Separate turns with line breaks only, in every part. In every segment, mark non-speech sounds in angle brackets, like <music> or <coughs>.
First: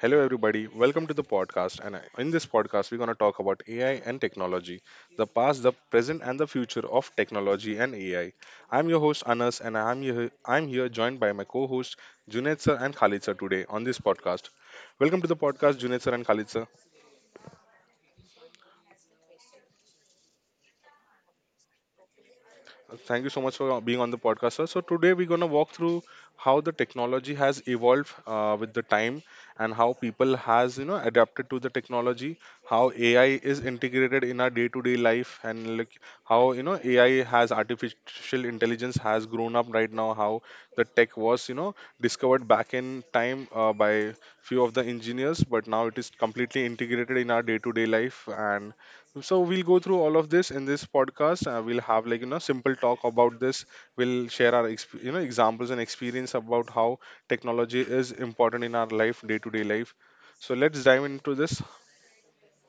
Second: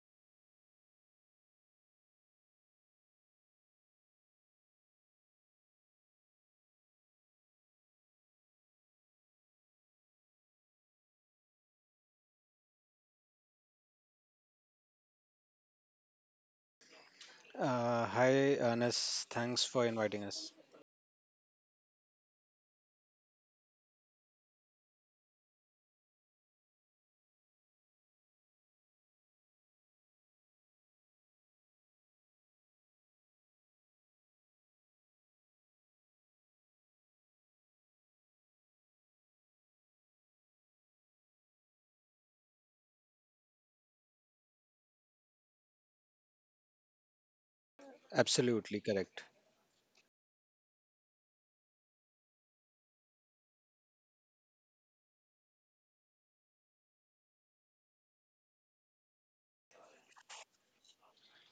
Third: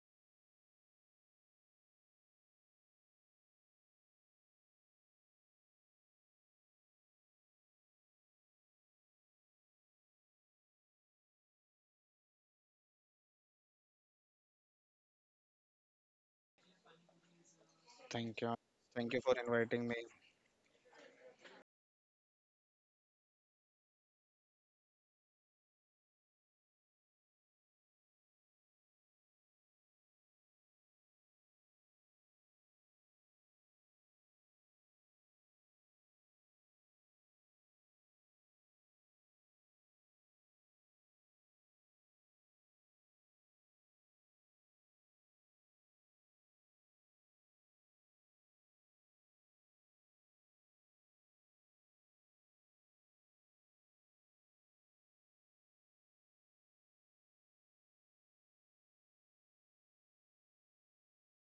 Hello, everybody. Welcome to the podcast. And In this podcast, we're going to talk about AI and technology, the past, the present, and the future of technology and AI. I'm your host, Anas, and I'm here joined by my co host, Junaid sir and Khalid sir, today on this podcast. Welcome to the podcast, Junaid sir and Khalid sir.
Hi,
Thank you. Thank you
Anas.
for
Thanks for
inviting me.
inviting us.
Thank you so much for being on the podcast, sir. So today we're gonna walk through how the technology has evolved with the time, and how people has adapted to the technology, how AI is integrated in our day-to-day life, and like how AI has artificial intelligence has grown up right now, how the tech was discovered back in time by few of the engineers, but now it is completely integrated in our day-to-day life. And so we'll go through
Absolutely
all of
correct.
this in this podcast. We'll have like simple talk about this. We'll share our examples and experience about how technology is important in our life, day to day life. So let's dive into this.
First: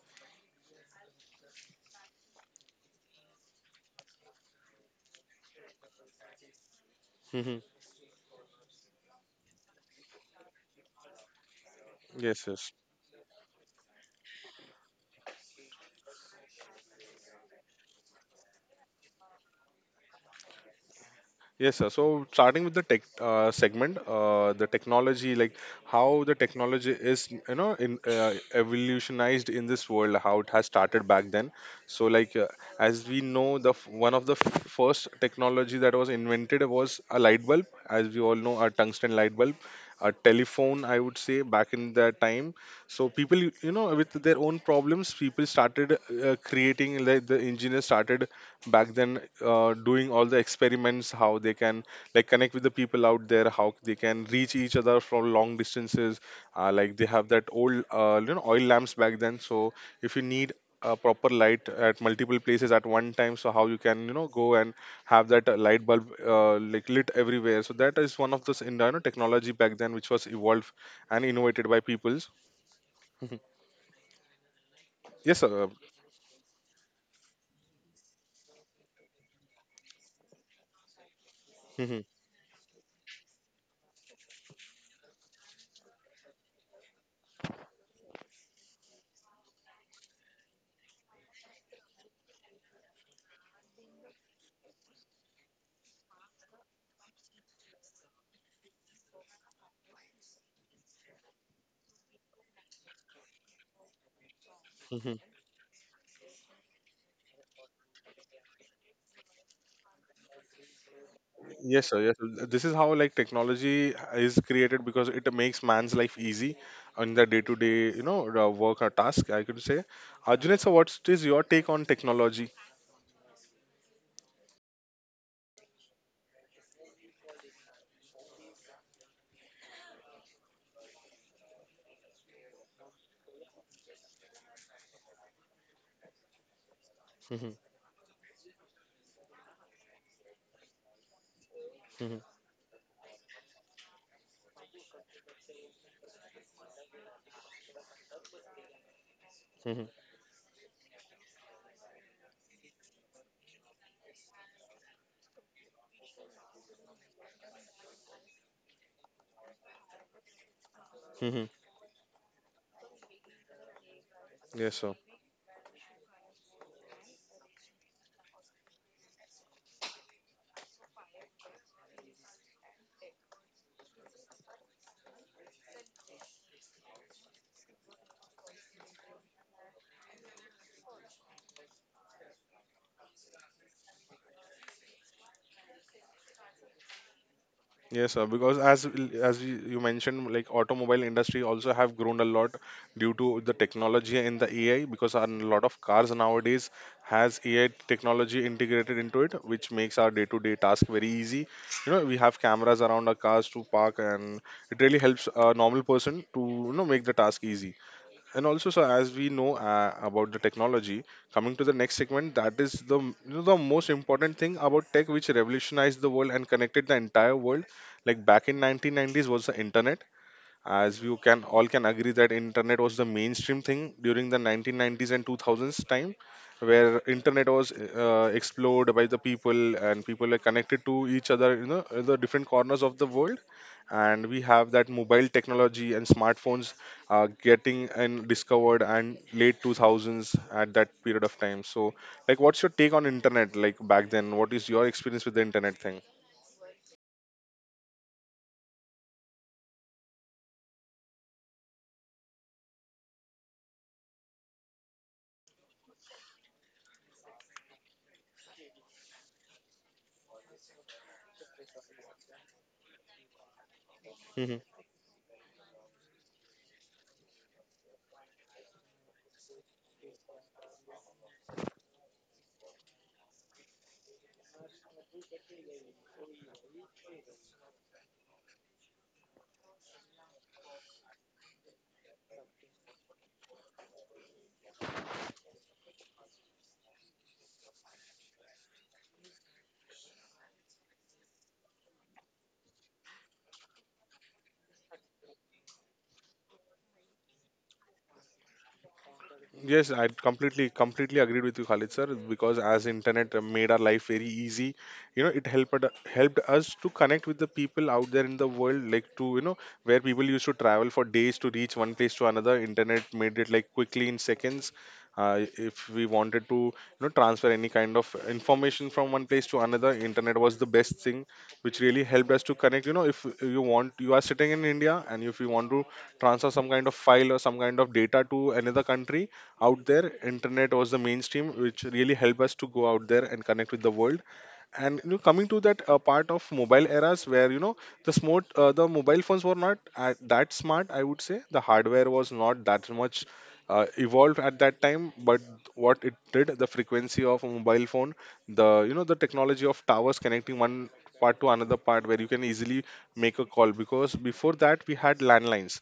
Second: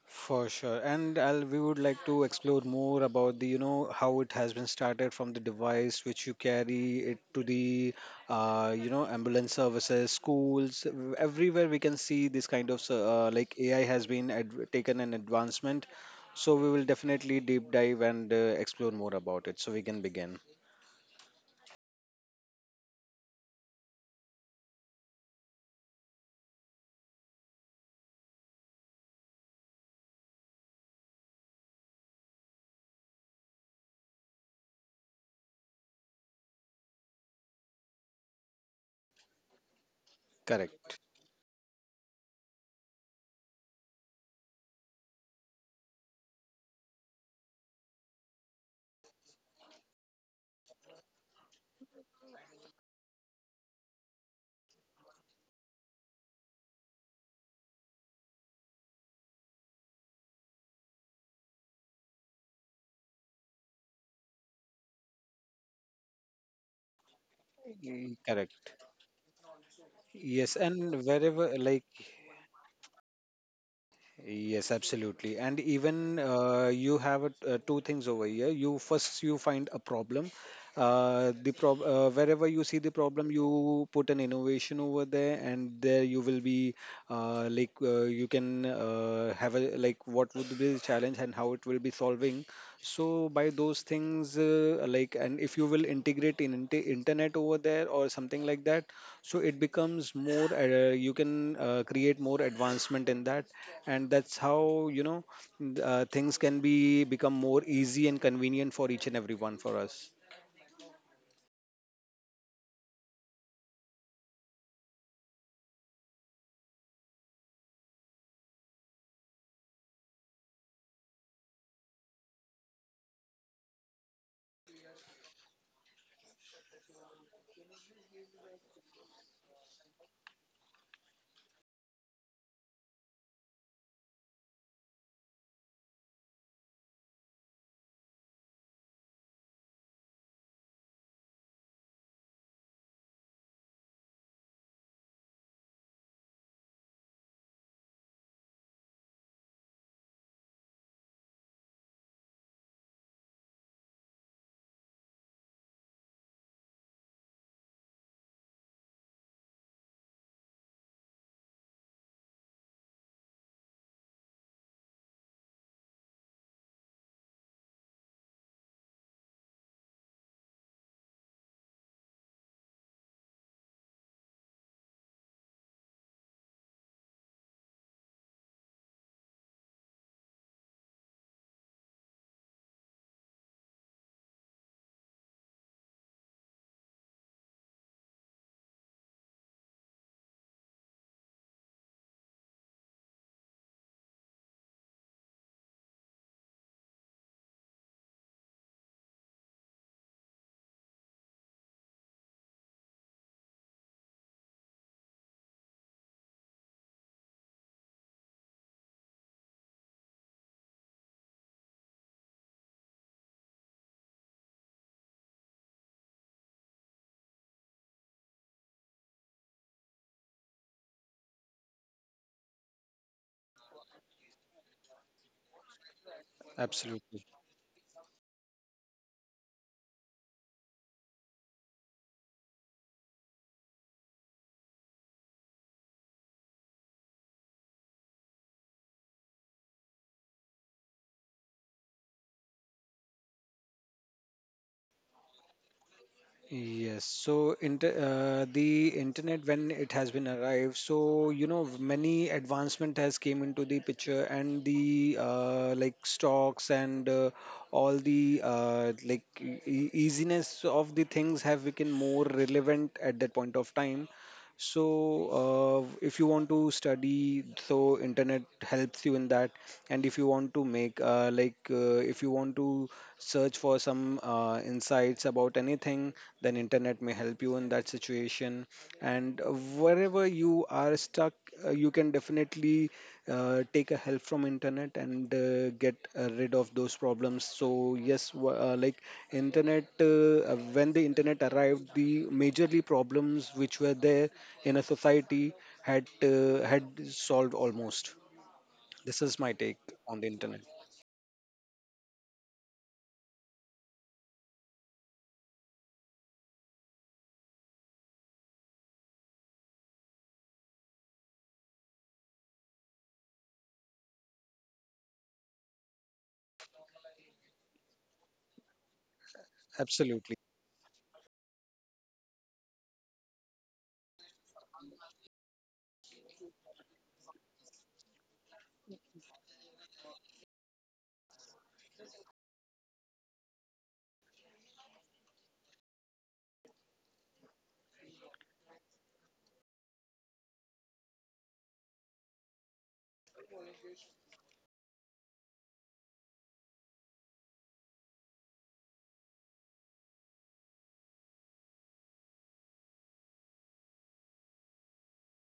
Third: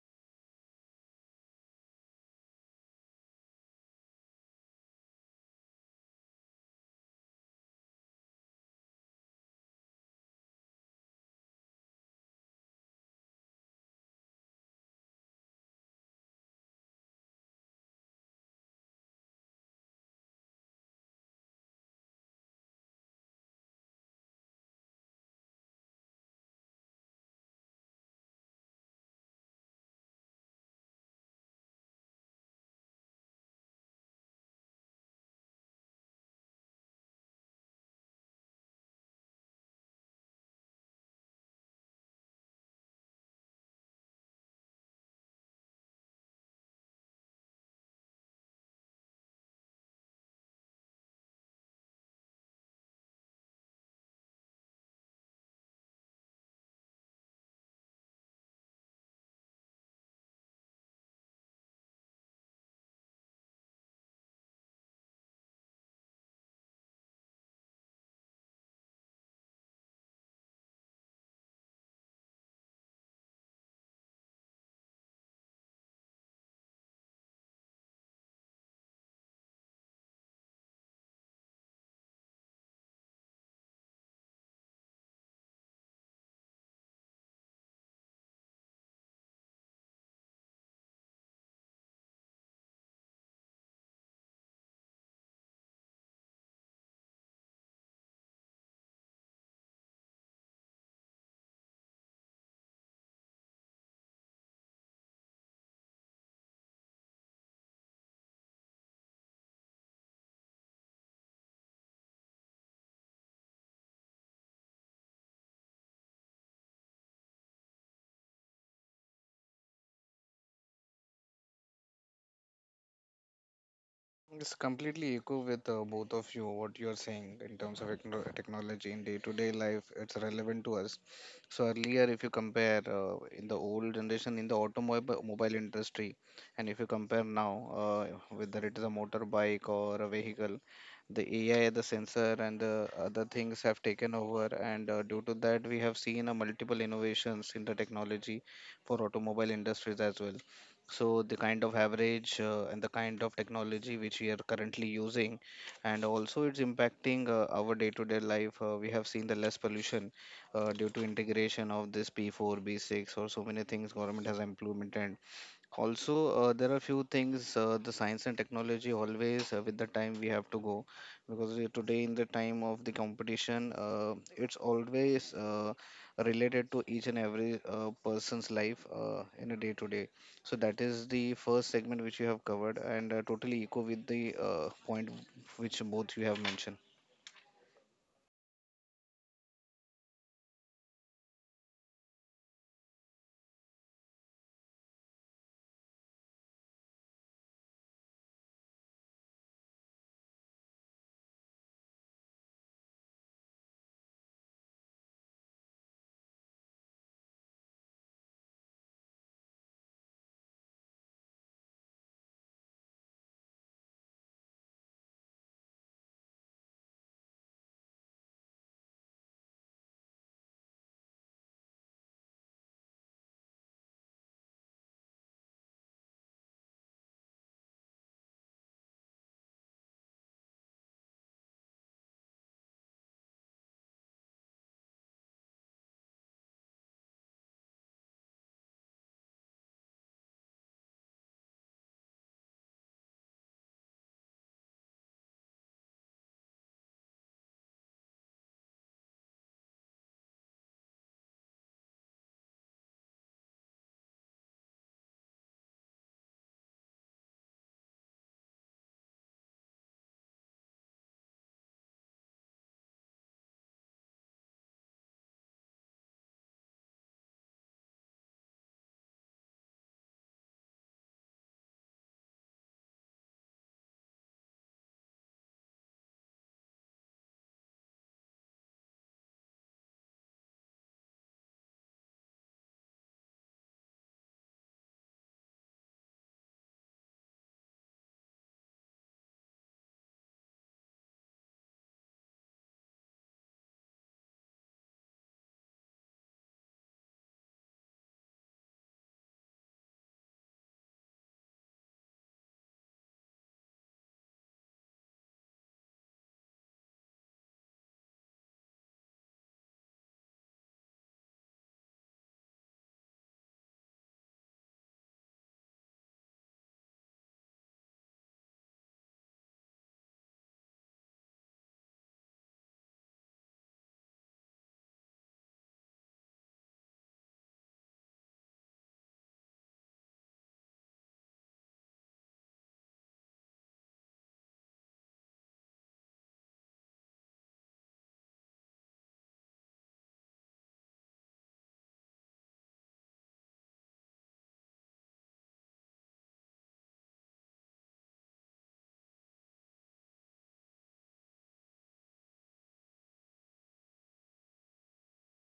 For sure. And we would like to explore more about the, you know, how it has been started from the device which you carry it to
Hmm.
the, you know, ambulance services, schools, everywhere we can
Yes,
see
yes.
this kind of, like AI has been adv taken an advancement. So we will definitely deep dive and explore more about it so we can begin.
Yes, sir. So starting with the tech segment, the technology, like how the technology is, you know, in evolutionized in this world, how it has started back then. So, like uh, as we know, the one of the first technology that was invented was a light bulb, as we all know, a tungsten light bulb, a telephone, I would say,
Correct.
back in that time. So people, you know, with their own problems, people started creating, like the engineers started back then doing all the experiments, how they can like connect with the people out there, how they can reach each other from long distances. Like, they have that old oil lamps back then. So if you need a proper light at multiple places at one time, so how you can go and have that light bulb like lit everywhere. So that is one of those
Mm, correct.
technology back then, which was evolved
Yes,
and innovated
and
by
wherever,
peoples.
like,
<laughs>
yes,
Yes, sir.
absolutely. And even you have two things over here. You, first you find a problem. The
Mhm.
prob Wherever you see the problem, you put an innovation over there, and there you will be you can have a like what would be the challenge and how it will be solving. So by those things, like and if you will integrate in internet over there or something like that, so it becomes more you can create more advancement in that, and that's how
Mhm.
you know things can be become more easy and convenient for each and every one for us.
Yes, sir. Yes, sir. This is how, like, technology is created, because it makes man's life easy in the day-to-day, you know, work or task, I could say. Arjun, sir, what is your take on technology?
It's completely echo with both of you what you're saying in terms of technology in day-to-day life. It's relevant to us. So earlier, if you compare in the old generation in the automobile mobile industry, and if you compare
Mhm.
now, whether it is a motorbike or a vehicle, the AI, the
Mhm.
sensor, and the other things have taken over. And due to that, we have seen multiple innovations in the technology for automobile
Mhm.
industries as well. So the kind of average and the kind of technology which we are currently using, and also it's impacting our day-to-day life. We have seen the less pollution due to
Mhm.
integration of this p4 b6 or so many things government has
Yes, sir.
implemented. Also, there are few things. The science and technology, always with the time we have to go, because today in the time of the competition, it's always related to each and every person's life, in a day to day. So that is the first segment which you have covered, and totally echo with the point which both you have mentioned.
Yes, sir. Because as as you mentioned, like automobile industry also have grown a lot due to the technology and the AI. Because a lot of cars nowadays has AI technology integrated into it, which makes our day-to-day task very easy. You know, we have cameras around our cars to park, and it really helps a normal person to make the task easy. And also, so as we know about the technology, coming to the next segment, that is the, you know, the most important thing about tech which revolutionized the world and connected the entire world, like back in 1990s was the internet. As you can all can agree that internet was the mainstream thing during the 1990s and 2000s time, where internet
Absolutely.
was explored by the people and people are connected to each other, you know, in the different corners of the world. And we have that mobile technology and smartphones getting and discovered and late 2000s at that period of time. So like, what's your take on internet, like back then, what is your experience with the internet thing?
Yes, so inter the internet when it has been arrived, so you know many advancement has came into the picture, and the like stocks, and all the like easiness of the things have become more relevant at that point of time. So if you want to study, so internet helps you in that, and if you want to make like if you want to search for some insights about anything, then internet may help you in that situation. And wherever you are stuck, you can definitely take a help from internet and get rid of those problems. So yes, like internet when the internet arrived, the majorly problems which were there in a society had solved almost. This is
Yes,
my
I
take on the
completely
internet.
completely agreed with you, Khalid sir, because as internet made our life very easy, you know, it helped us to connect with the people out there in the world, like, to you know, where people used to travel for days to reach one place to another. Internet made it like quickly in seconds. If we wanted to, you know, transfer any kind of information from one place to another, internet was the
Absolutely
best thing which really helped us to connect. You know, if you want, you are sitting in india, and if you want to transfer some kind of file or some kind of data to another country out there, internet was the mainstream which really helped us to go out there and connect with the world. And you know, coming to that part of mobile eras, where you know, the smart the mobile phones were not that smart, I would say, the hardware was not that much evolved at that time, but what it did, the frequency of a mobile phone, the you know, the technology of towers connecting one part to another part, where you can easily make a call, because before that we had landlines,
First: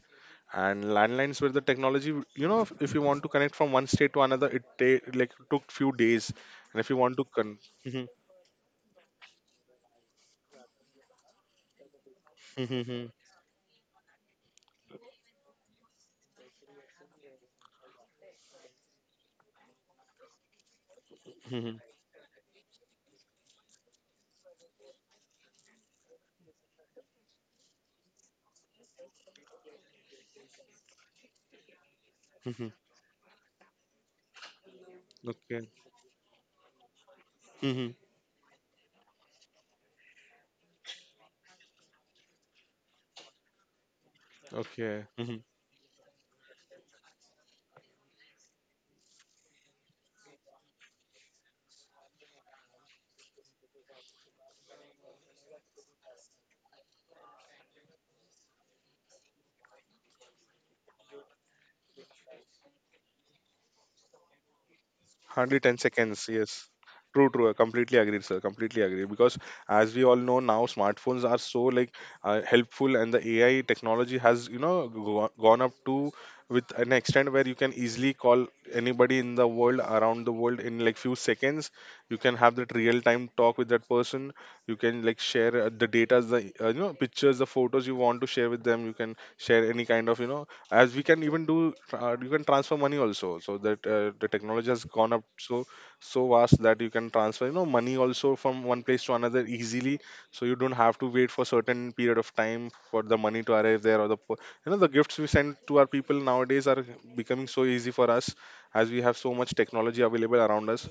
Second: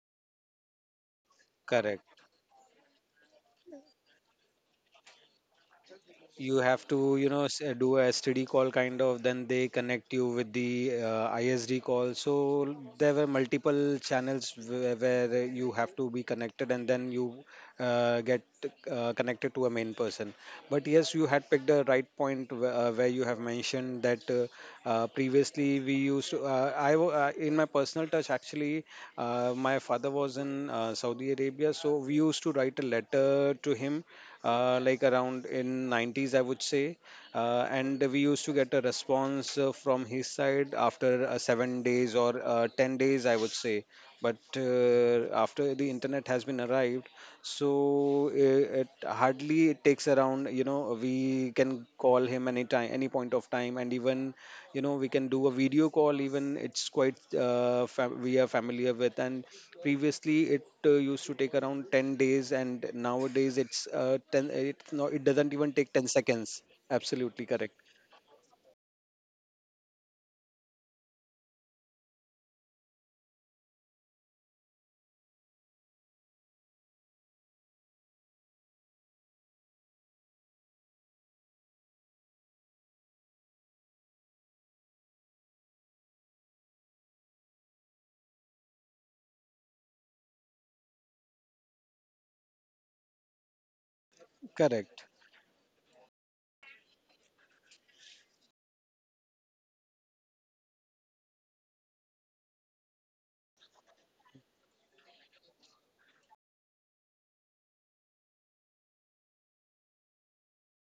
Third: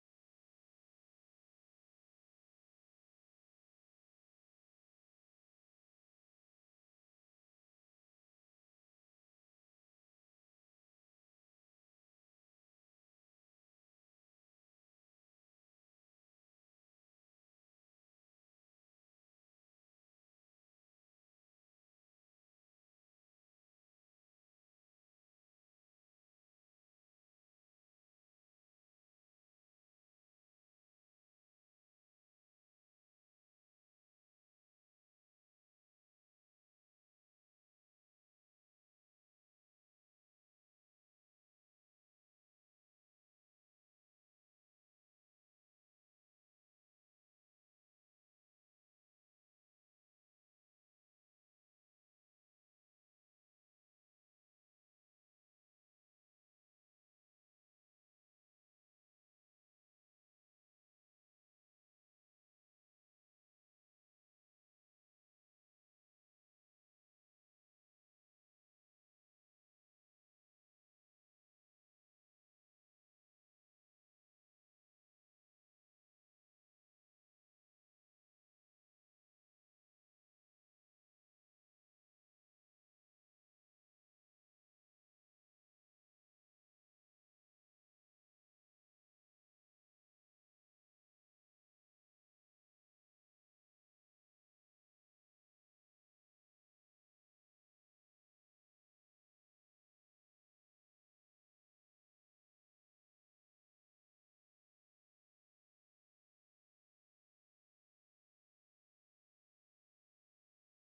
and landlines were the
correct.
technology. You know, if you want to connect from one state to another, it like took few days.
You
And
have
if you
to,
want to
you know,
con-
do a STD call kind of, then they connect you with the ISD call. So there were multiple channels where you have to be connected, and then you get connected to a main person. But yes, you had picked the right point where you have mentioned that, previously we used to, in my personal touch actually, my father was in Saudi Arabia, so we used to write a
<laughs>
letter to him like around in 90s I would say, and we used to get a response from his side after 7 days or 10 days I would say. But
okay <laughs> okay.
after the internet has been arrived, so it hardly it takes around, you know, we can call him any time, any point of time, and even, you know, we can do a video call even. It's quite we are familiar with. And previously it used to take around 10 days, and nowadays it's 10, it, no, it doesn't
Hardly
even
10
take 10
seconds,
seconds.
yes. True,
Absolutely
true. I
correct.
completely agree, sir. Completely agree. Because as we all know now, smartphones are so like helpful, and the AI technology has you know gone up to with an extent where you can easily call anybody in the world around the world in like few seconds. You can have that real time talk with that person. You can like share the data, the pictures, the photos you want to share with them. You can share any kind of you know, as we can even do you can transfer money also. So that the technology has
Correct.
gone up so so vast that you can transfer you know money also from one place to another easily. So you don't have to wait for certain period of time for the money to arrive there. Or the po- you know, the gifts we send to our people nowadays are becoming so easy for us, as we have so much technology available around us.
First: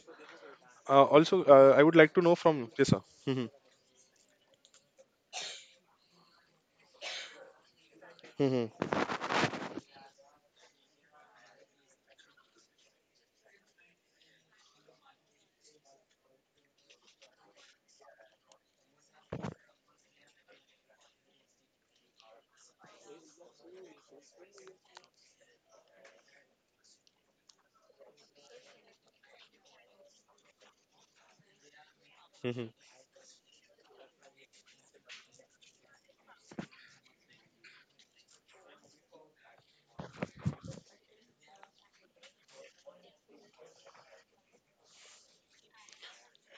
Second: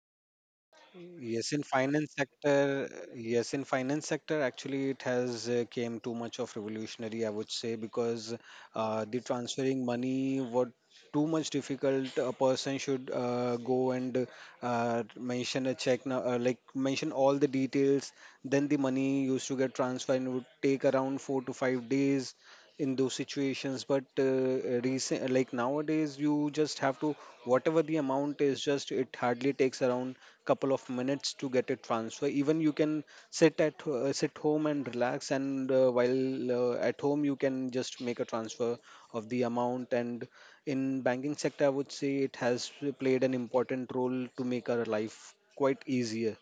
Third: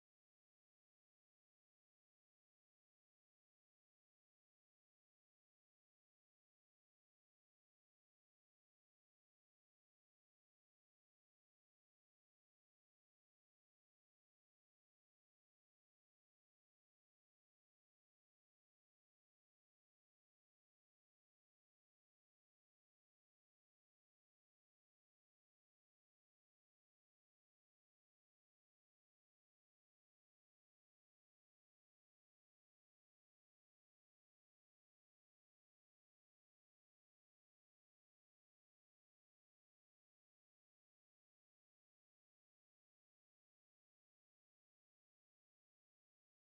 Also
Yes, in
I would
finance
like to know from, yes
sector,
sir. <laughs>
yes, in finance sector, actually it has came too much of revolutionary, I would say, because
Mhm.
the transferring money what too much difficult. A person should go and mention a check, now, mention all the details. Then the money used to get transferred and would take around 4 to 5 days in those situations. But recent like nowadays, you just have to, whatever the amount is, just it hardly takes around couple of minutes to get it transfer.
Mhm.
Even you can sit home and relax, and while at home you can just make a transfer of the amount. And in banking sector, I would say it has played an important role to make our life quite easier.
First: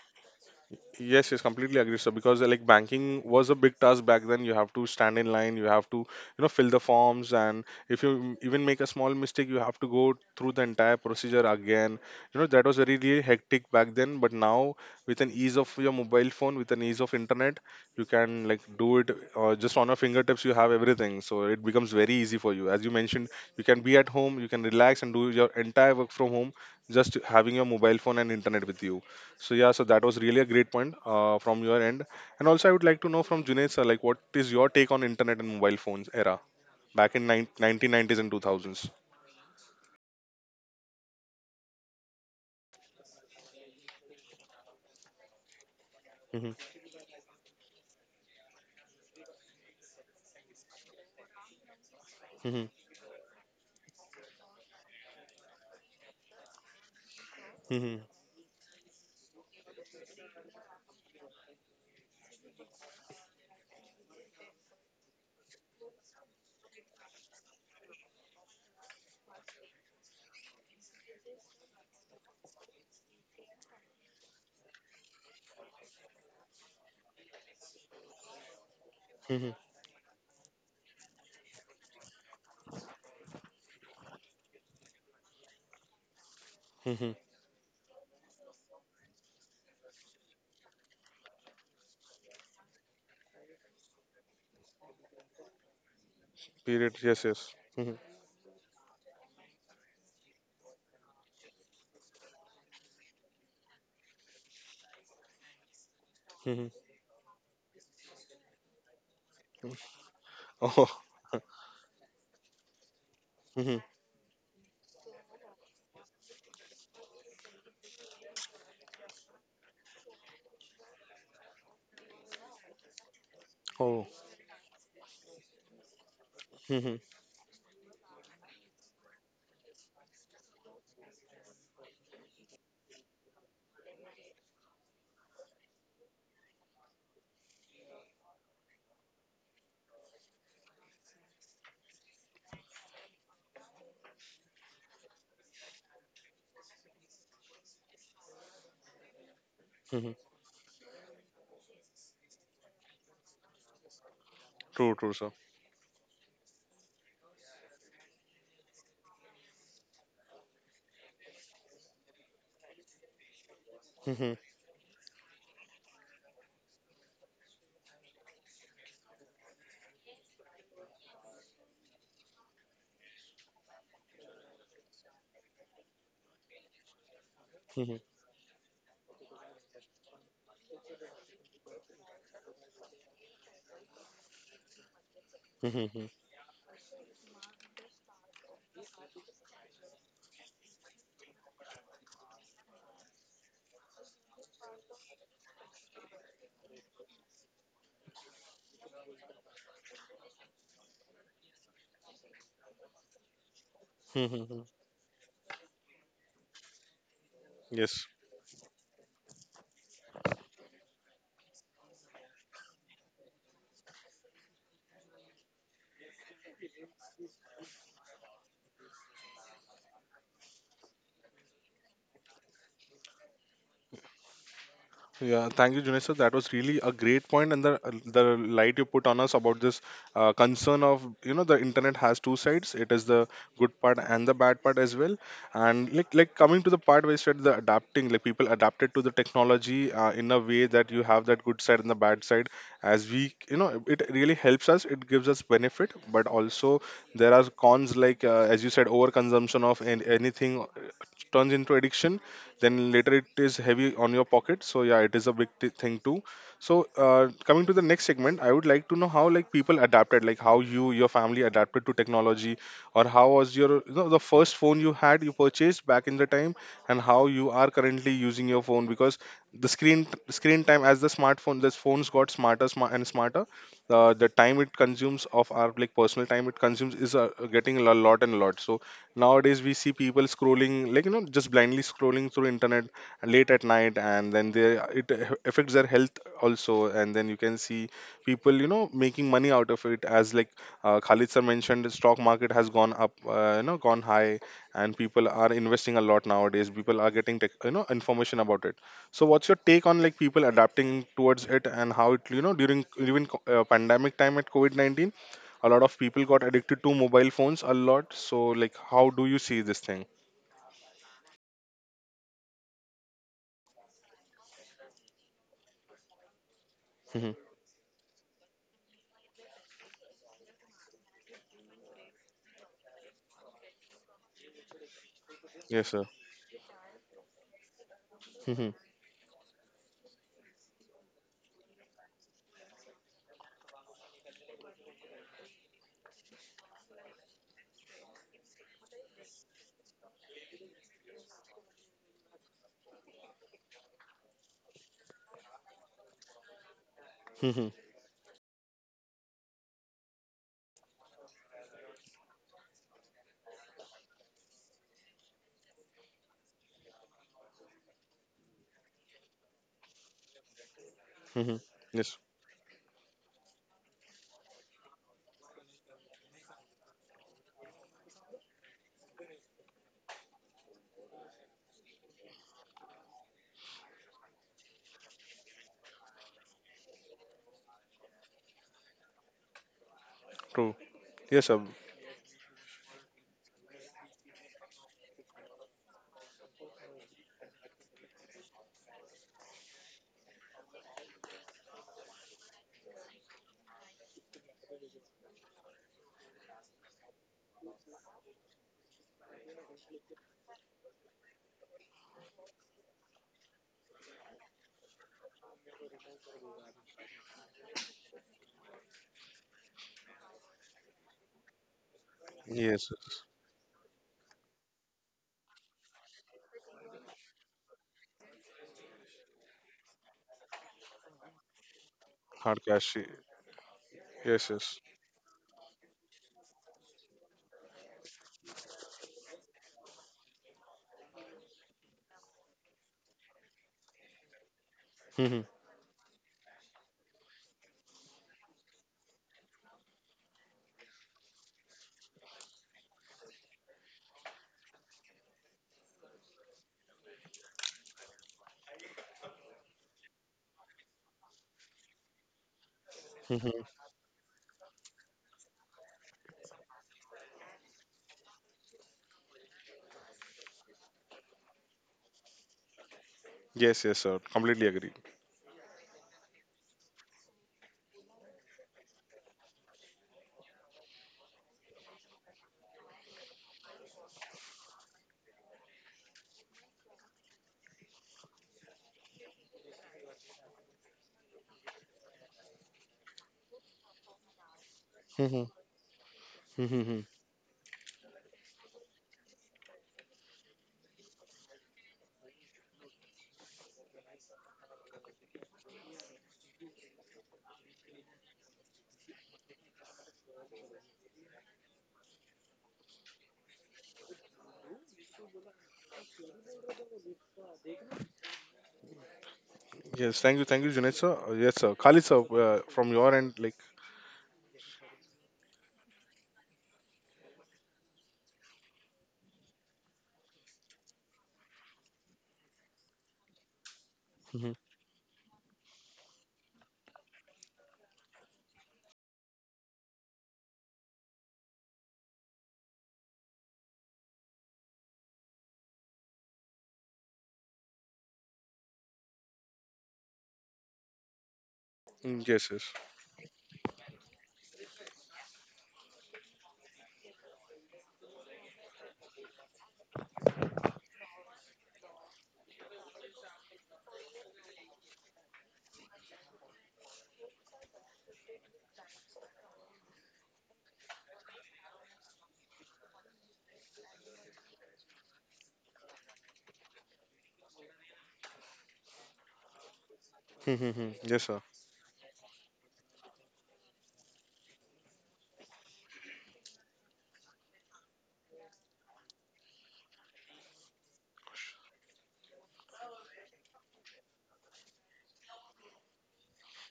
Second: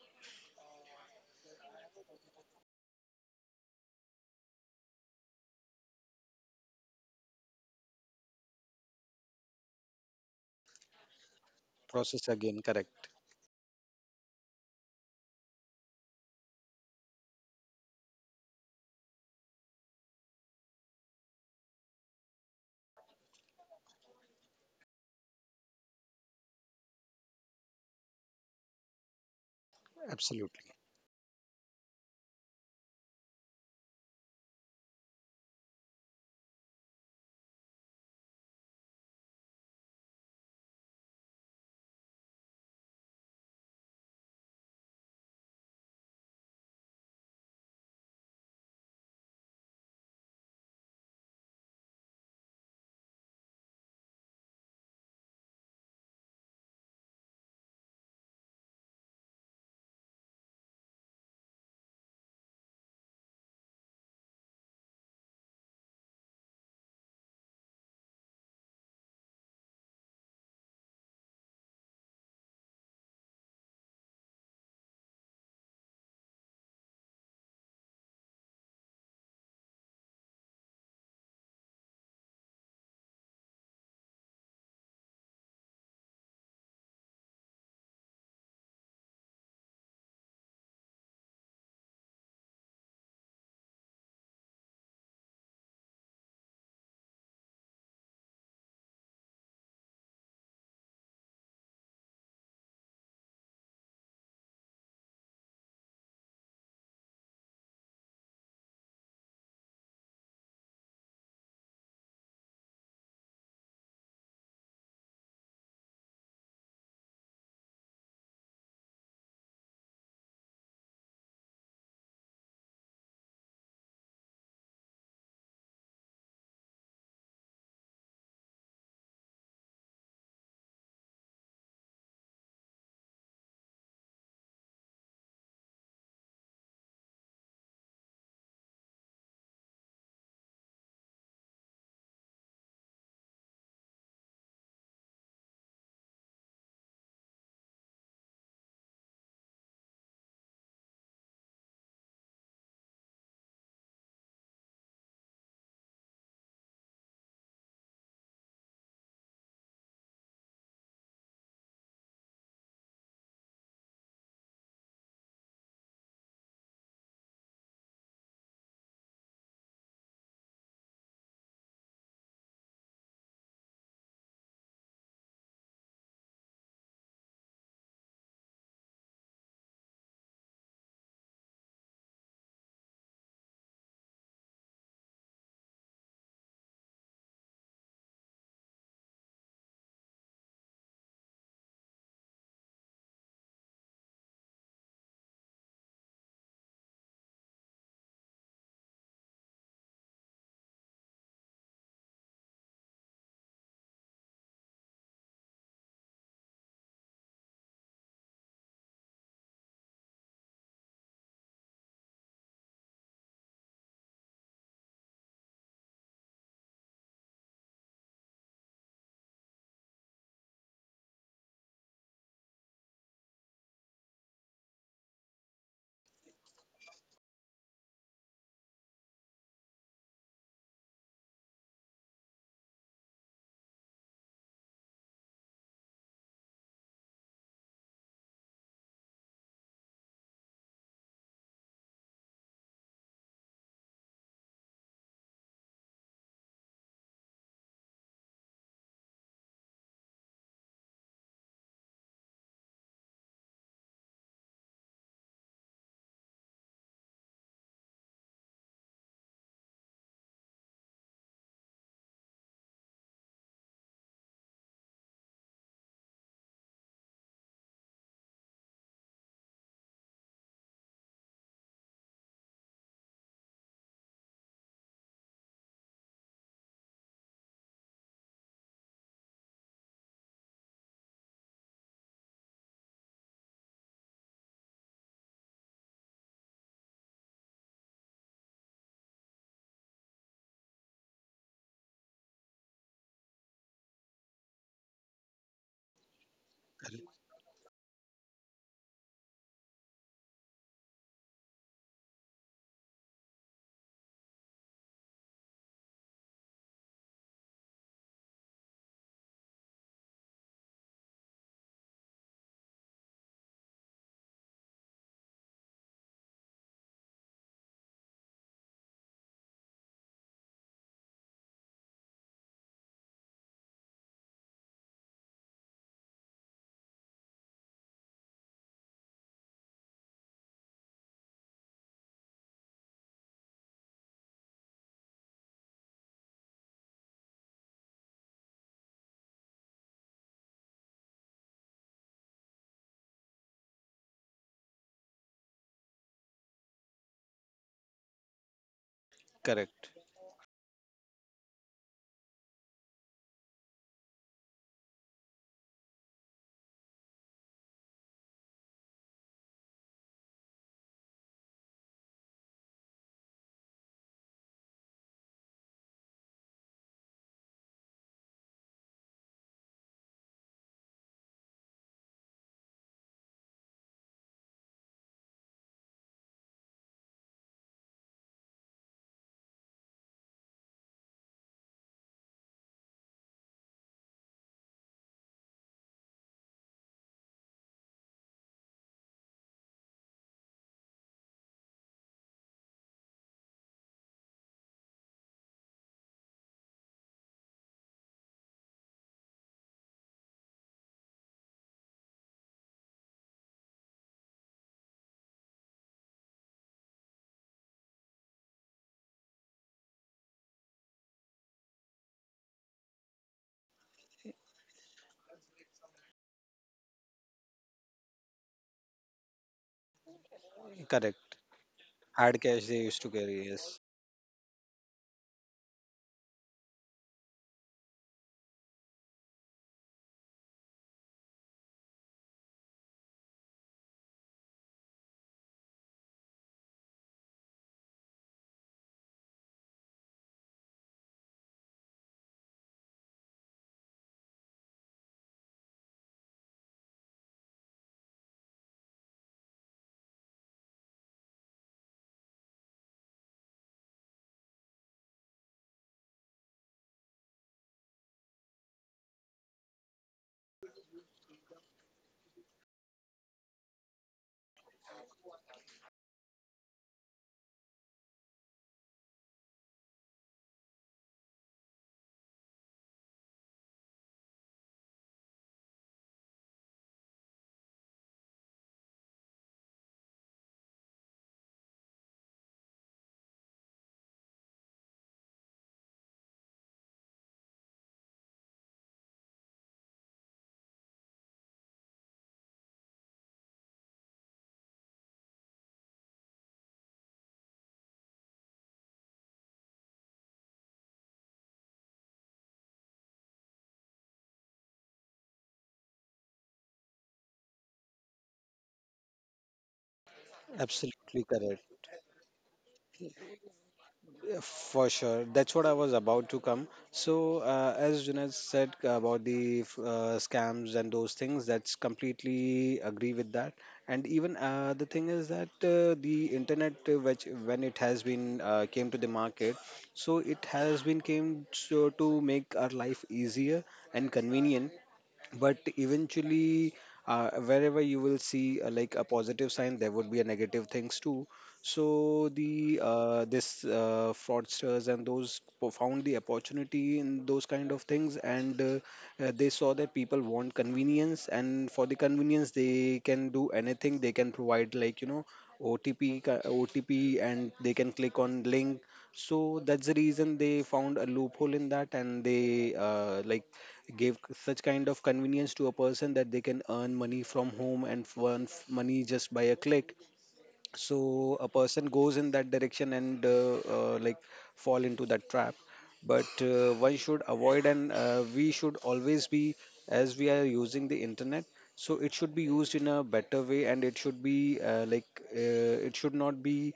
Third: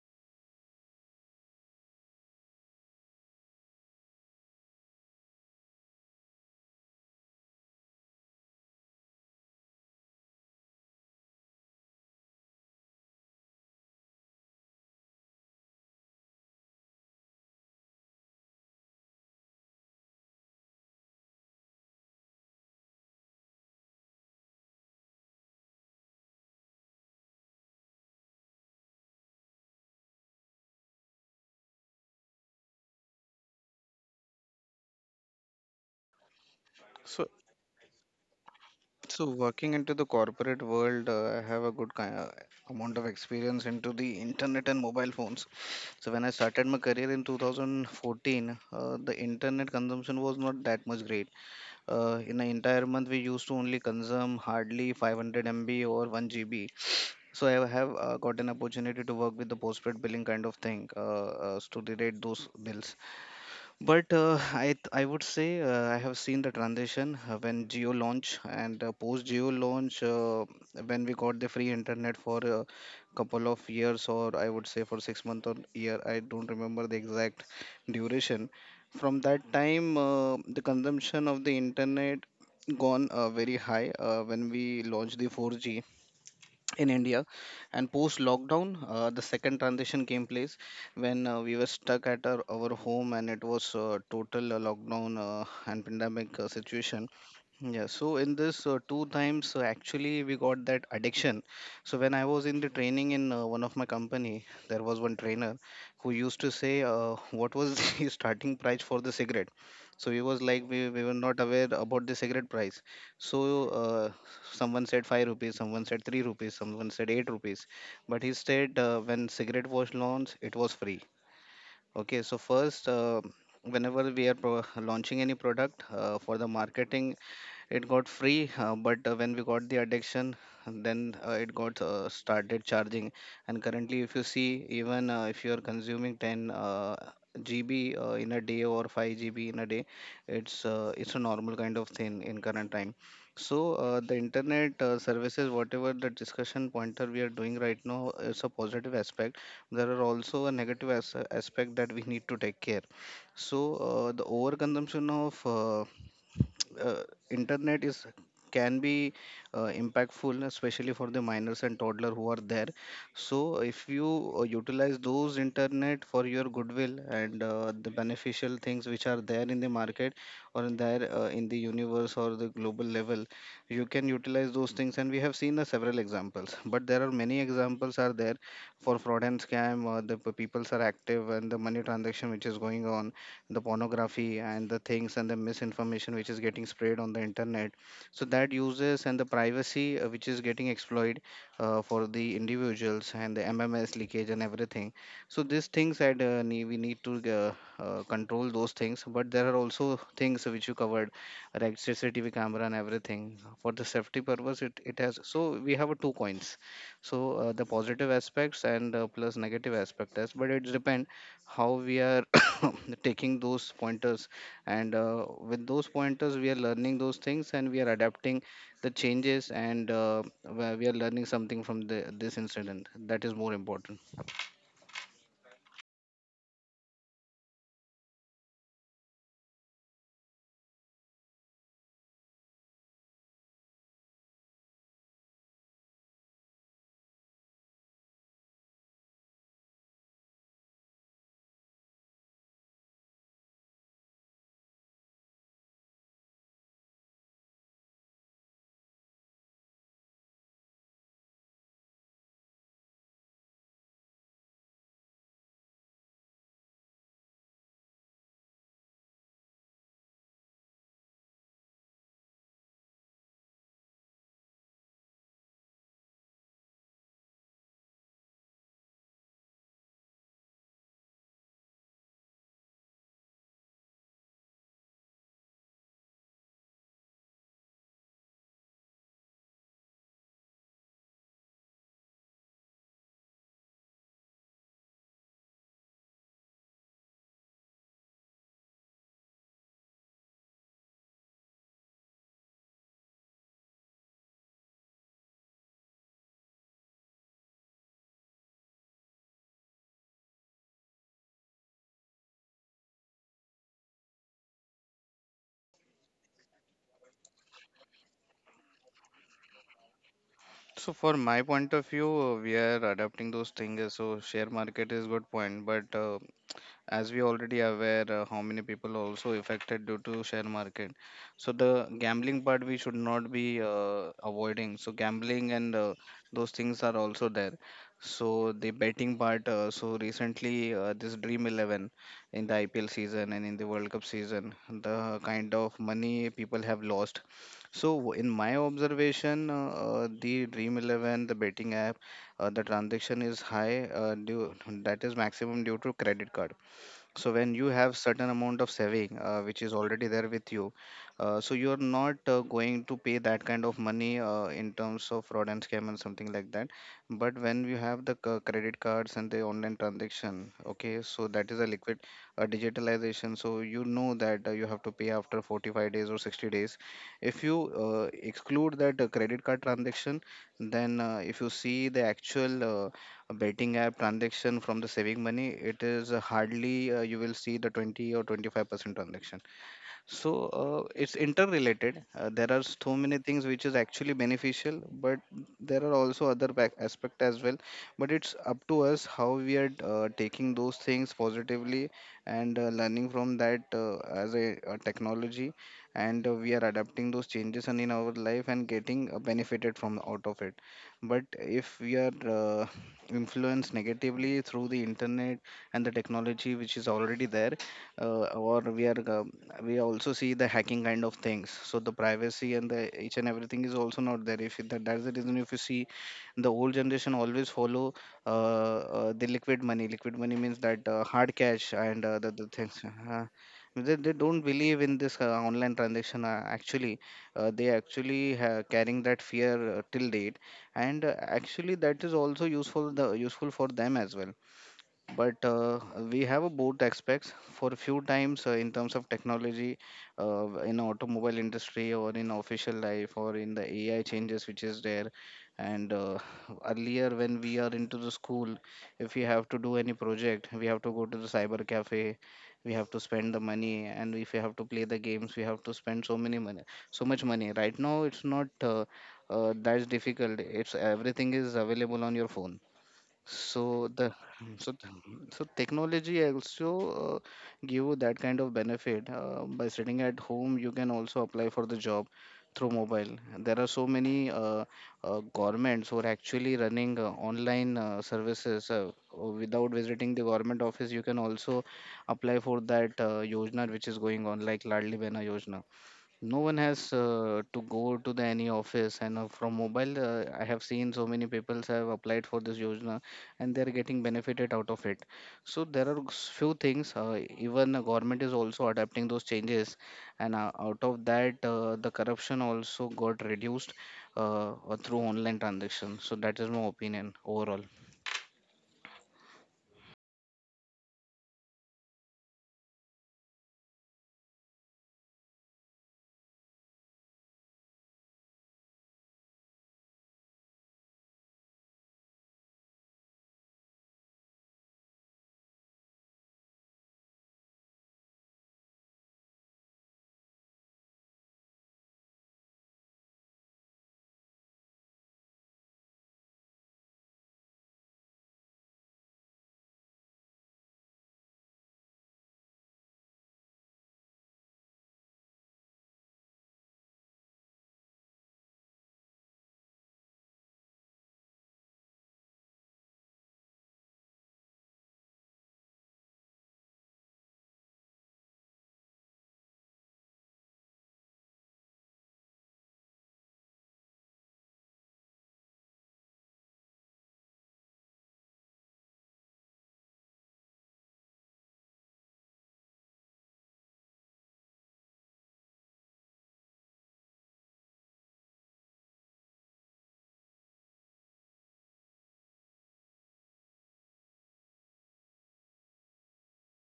Yes, yes, completely agree, sir. Because like banking was a big task back then. You have to stand in line, you have to, you know, fill the forms, and if you even make a small mistake, you have to go through the entire procedure again.
Process
You know,
again,
that was very,
correct.
really hectic back then. But now, with an ease of your mobile phone, with an ease of internet, you can like do it just on your fingertips. You have everything, so it becomes very easy for you. As you mentioned, you can be at home, you can relax and do your entire work from home, just having your mobile phone and internet with you. So yeah, so that was really a
Absolutely
great point from your end. And also, I would like to know from Junaid sir, like, what is your take on internet and mobile phones era back in
So
1990s and 2000s?
So working into the corporate world, I have a good kind of amount of experience into the internet and mobile phones. So when I
Mhm,
started my career in 2014, the internet consumption was not that much great. In an
mhm,
entire month, we used to only consume hardly 500 MB or 1 GB. So I have
mhm,
got an opportunity to work with the postpaid billing kind of thing, to relate those bills. But I would say I have seen the transition when Geo launch, and post Geo launch, when we got the free internet for a couple of years, or I would say for 6 months or year, I don't remember the exact duration. From that
mhm,
time, the consumption of the internet gone very high when we launched the 4G in
mhm.
India. And post lockdown, the second transition came place when we were stuck at our home, and it was total lockdown and pandemic
Period.
situation.
Yes, yes.
Yeah,
Mhm,
so in this two times, actually, we got that addiction. So when I was in the training in one of my company, there was one trainer who used to
mhm.
say, "What was <laughs> the starting price for the cigarette?" So we was like,
<laughs>
we
Oh,
were not aware about the cigarette price. So
mhm,
someone said 5 rupees, someone said 3 rupees, someone said 8 rupees, but he said when cigarette was launched it was free. Okay, so first, whenever
oh.
we are pro launching any product, for the
Mhm,
marketing, it got free, but when we got the addiction, then it got started charging. And currently, if you see, even if you are consuming 10 GB in a day, or 5 GB in a day, it's a normal kind of thing in current time. So the internet services, whatever the discussion pointer we are doing right now, is a positive aspect. There are
mhm.
also a negative aspect that we need to take care. So the
True,
overconsumption
true,
of
sir.
uh, internet is, can be impactful, especially for the minors and toddler who are there. So if you
Mhm,
utilize those internet for your goodwill and the beneficial things which are there in the market, or in there in the universe or the global level, you can utilize those things. And we have seen several examples, but there are many examples
mhm,
are there for fraud and scam. The peoples are active, and the money transaction which is going on, the pornography and the things, and the
mhm,
misinformation
mhm,
which is getting spread on the internet. So that uses and the privacy which is getting exploited, for the individuals and the mms leakage and everything. So these things that we need to control those things. But there are also things which you covered, like cctv camera and everything, for the safety purpose,
mhm.
it has. So we have two coins. So the positive
Yes.
aspects and plus negative aspect as, but it depends how we are <coughs> taking those pointers, and with those pointers we are learning those things, and we are adapting the changes, and where we are learning something from this incident, that is more important.
Yeah, thank you, Junesha. That was really a great point, and the the light you put on us about this concern of you know the internet has two sides. It is the good part and the bad part as well. And like coming to the part where you said the adapting, like people adapted to the technology in a way that you have that good side and the bad side. As we you know, it really helps us. It gives us benefit, but also there are cons like as you said, overconsumption of an anything turns into addiction, then later it is heavy on your pocket. So yeah, it is a big thing too. So coming to the next segment, I would like to know how, like, people adapted, like how you, your family adapted to technology, or how was your, you know, the first phone you had, you purchased back in the time, and how you are currently using your phone. Because the screen time, as the smartphone, the phones got smarter and smarter, the time it consumes of our, like, personal time it consumes is getting a lot and a lot. So nowadays we see people scrolling, like, you know, just blindly scrolling through internet late at night, and then they, it affects their health also. And then you can see people, you know, making money out of it, as like Khalid sir mentioned the stock market has gone up, you know, gone high, and people are investing a lot. Nowadays people are getting tech, you know, information about it. So what's your take on, like, people adapting towards it, and how it, you know, during even pandemic time at COVID-19 a lot of people got addicted to mobile phones a lot. So, like, how do you see this thing?
So for my point of view, we are adapting those things. So share market is good point, but as we
Mhm.
already aware how many people also affected due to share market. So the gambling part we should not be avoiding. So gambling and
Yes sir.
those things are also there. So
Mhm.
the betting part, so recently, this dream 11 in the ipl season and in the world cup season, the kind of money people have lost. So in my observation, the Dream 11, the betting app, the transaction is high. That is maximum due to credit card. So when
Mhm.
you have certain amount of saving which is
correct.
already there with you, so you're not going to pay that kind of money in terms of fraud and scam and something like that. But when you have the credit cards and the online transaction, okay, so that is
Mhm.
a liquid
Yes.
digitalization. So you know that you have to pay after 45 days or 60 days. If you exclude that credit card transaction, then if you see the actual, a betting app transaction from the saving money, it is hardly you will see the 20 or 25% transaction. So
True.
it's
Yes sir.
interrelated. There are so many things which is actually beneficial, but there are also other back aspect as well. But it's up to us how we are taking those things positively, and learning from that, as a technology, and we are adapting those changes and in our life, and getting benefited from out of it. But if we are influenced negatively through the internet and the technology which is already there, or we are we also see the hacking kind of things. So the privacy and the
Yes.
each
Yes.
and everything is also not there. If that's the reason, if you see, the old generation always follow the liquid money, liquid money means that
Correct.
hard cash, and
Hard
the
cash
Hard
they
things.
used
cash.
to carry,
uh,
yes.
they don't
Yes, yes.
believe in this online transaction, actually. They actually carrying that fear till date. And actually that is also useful, the useful for them as well.
Mhm.
But we have a both aspects for a few times in terms of technology, in automobile industry, or in official life, or in the ai changes which is there. And earlier when we are into the school, if we have to do any project we have to go to the cyber cafe. We have to spend the
Mhm.
money, and if we have to play the games we have to spend so many money, so much money. Right now it's not that's difficult, it's everything is available on your phone.
Yes,
so
yes
the
sir. Completely
so
agree.
th- so technology also give you that kind of benefit. By sitting at home, you can also apply for the job through mobile. There are so many governments who are actually running online services, without visiting the government office. You can also apply for that yojana which is going on, like Ladli Behna
Mhm.
Yojana. No one has
Mhm.
to go to the any office, and from mobile, I have seen so many people have applied for this yojana, and they are getting benefited out of it. So there are few things, even the government is also adapting those changes, and out of that the corruption also got reduced, through online transaction. So that is my opinion overall.
Yes. Thank you. Thank you, Junaid
Absolutely
sir.
correct.
Yes sir. Khalid sir, from your end, like,
Yeah, for sure. That's what I was about to come. So, as Junaid said about the scams and those things, that's completely agree with that. And even
mhm.
the thing is that the internet, which when it has been came to the market, so it has been came to make our life easier and convenient. But eventually, wherever you will see like a positive sign, there would be a negative things too. So
Mm, yes, yes.
the this fraudsters and those found the opportunity in those kind of things, and they saw that people want convenience, and for the convenience they can do anything. They can provide, like, you know, OTP, and they can click on link. So that's the reason they found a loophole in that, and they like such kind of convenience to a person that they can earn money from home and money just by a click.
Mhm. Mhm. Yes
So a
sir.
person goes in that direction, and like fall into that trap. But one should avoid, and we should always be, as we are using the internet, so it should be used in a better way. And it should be it should not be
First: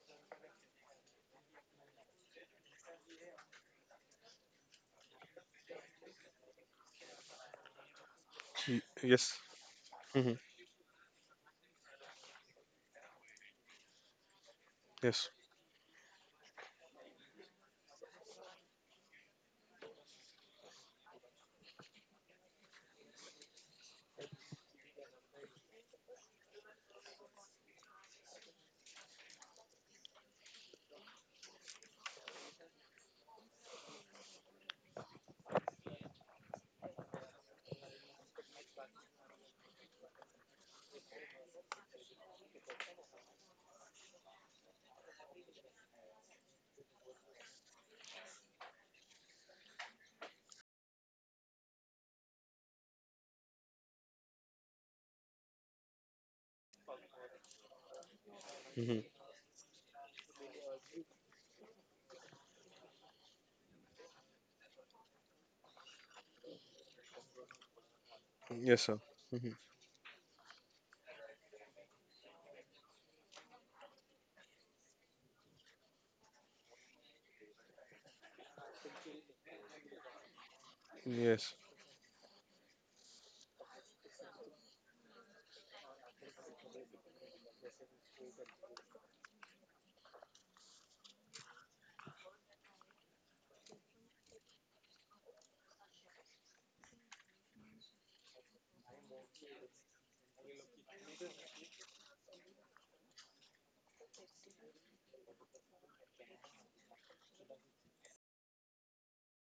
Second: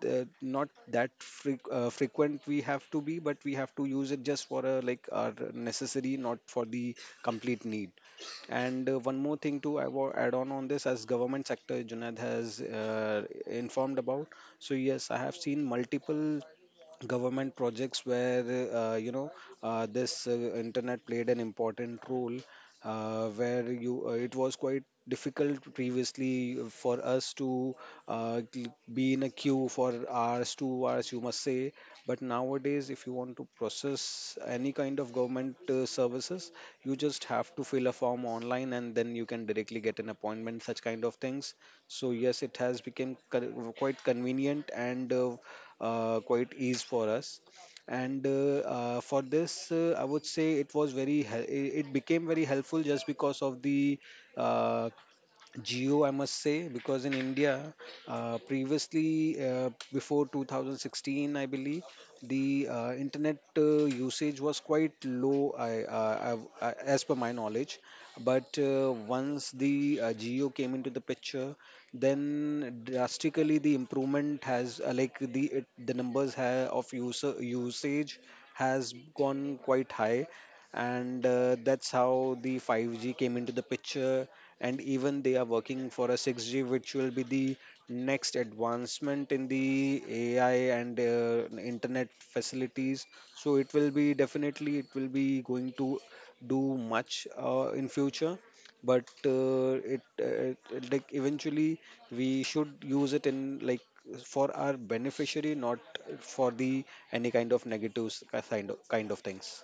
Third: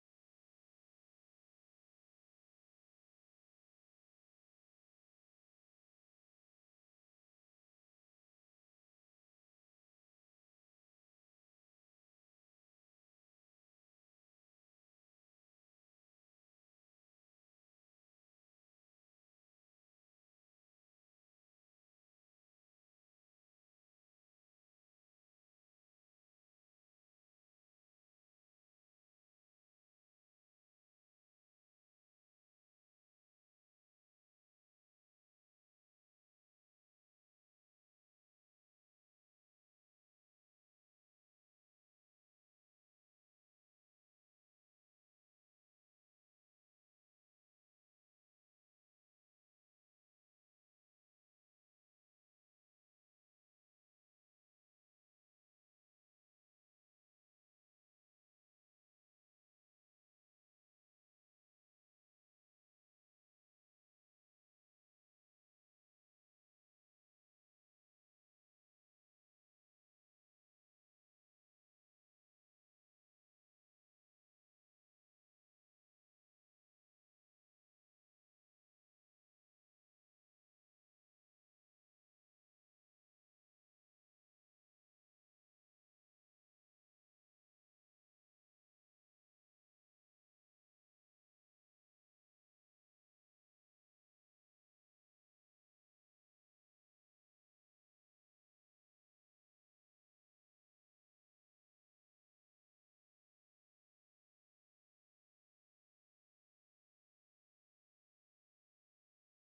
not that frequent we have to be, but we have to use it just for a like our necessary, not for the complete need. And one
Yes.
more thing to
Hmm.
add on this, as government sector Junaid has informed about. So yes, I
Yes.
have seen multiple government projects where, you know, this internet played an important role, where you it was quite difficult previously for us to be in a queue for hours, 2 hours you must say. But nowadays if you want to process any kind of government services, you just have to fill a form online, and then you can directly get an appointment, such kind of things. So yes, it has become quite convenient and quite ease for us. And for this I would say it was it became very helpful just because of the uh, Geo, I must say. Because in India,
Hmm.
previously, before 2016, I believe, the internet usage was quite low, I, as per my knowledge. But
Yes sir.
once
Hmm.
the Geo came into the picture, then drastically the improvement has, like the of user usage has gone quite high, and
Yes.
that's how the 5G came into the picture, and even they are working for a 6G, which will be the next advancement in the AI and internet facilities. So it will be definitely, it will be going to do much in future. But it like eventually we should use it in like for our beneficiary, not for the any kind of negatives kind of things.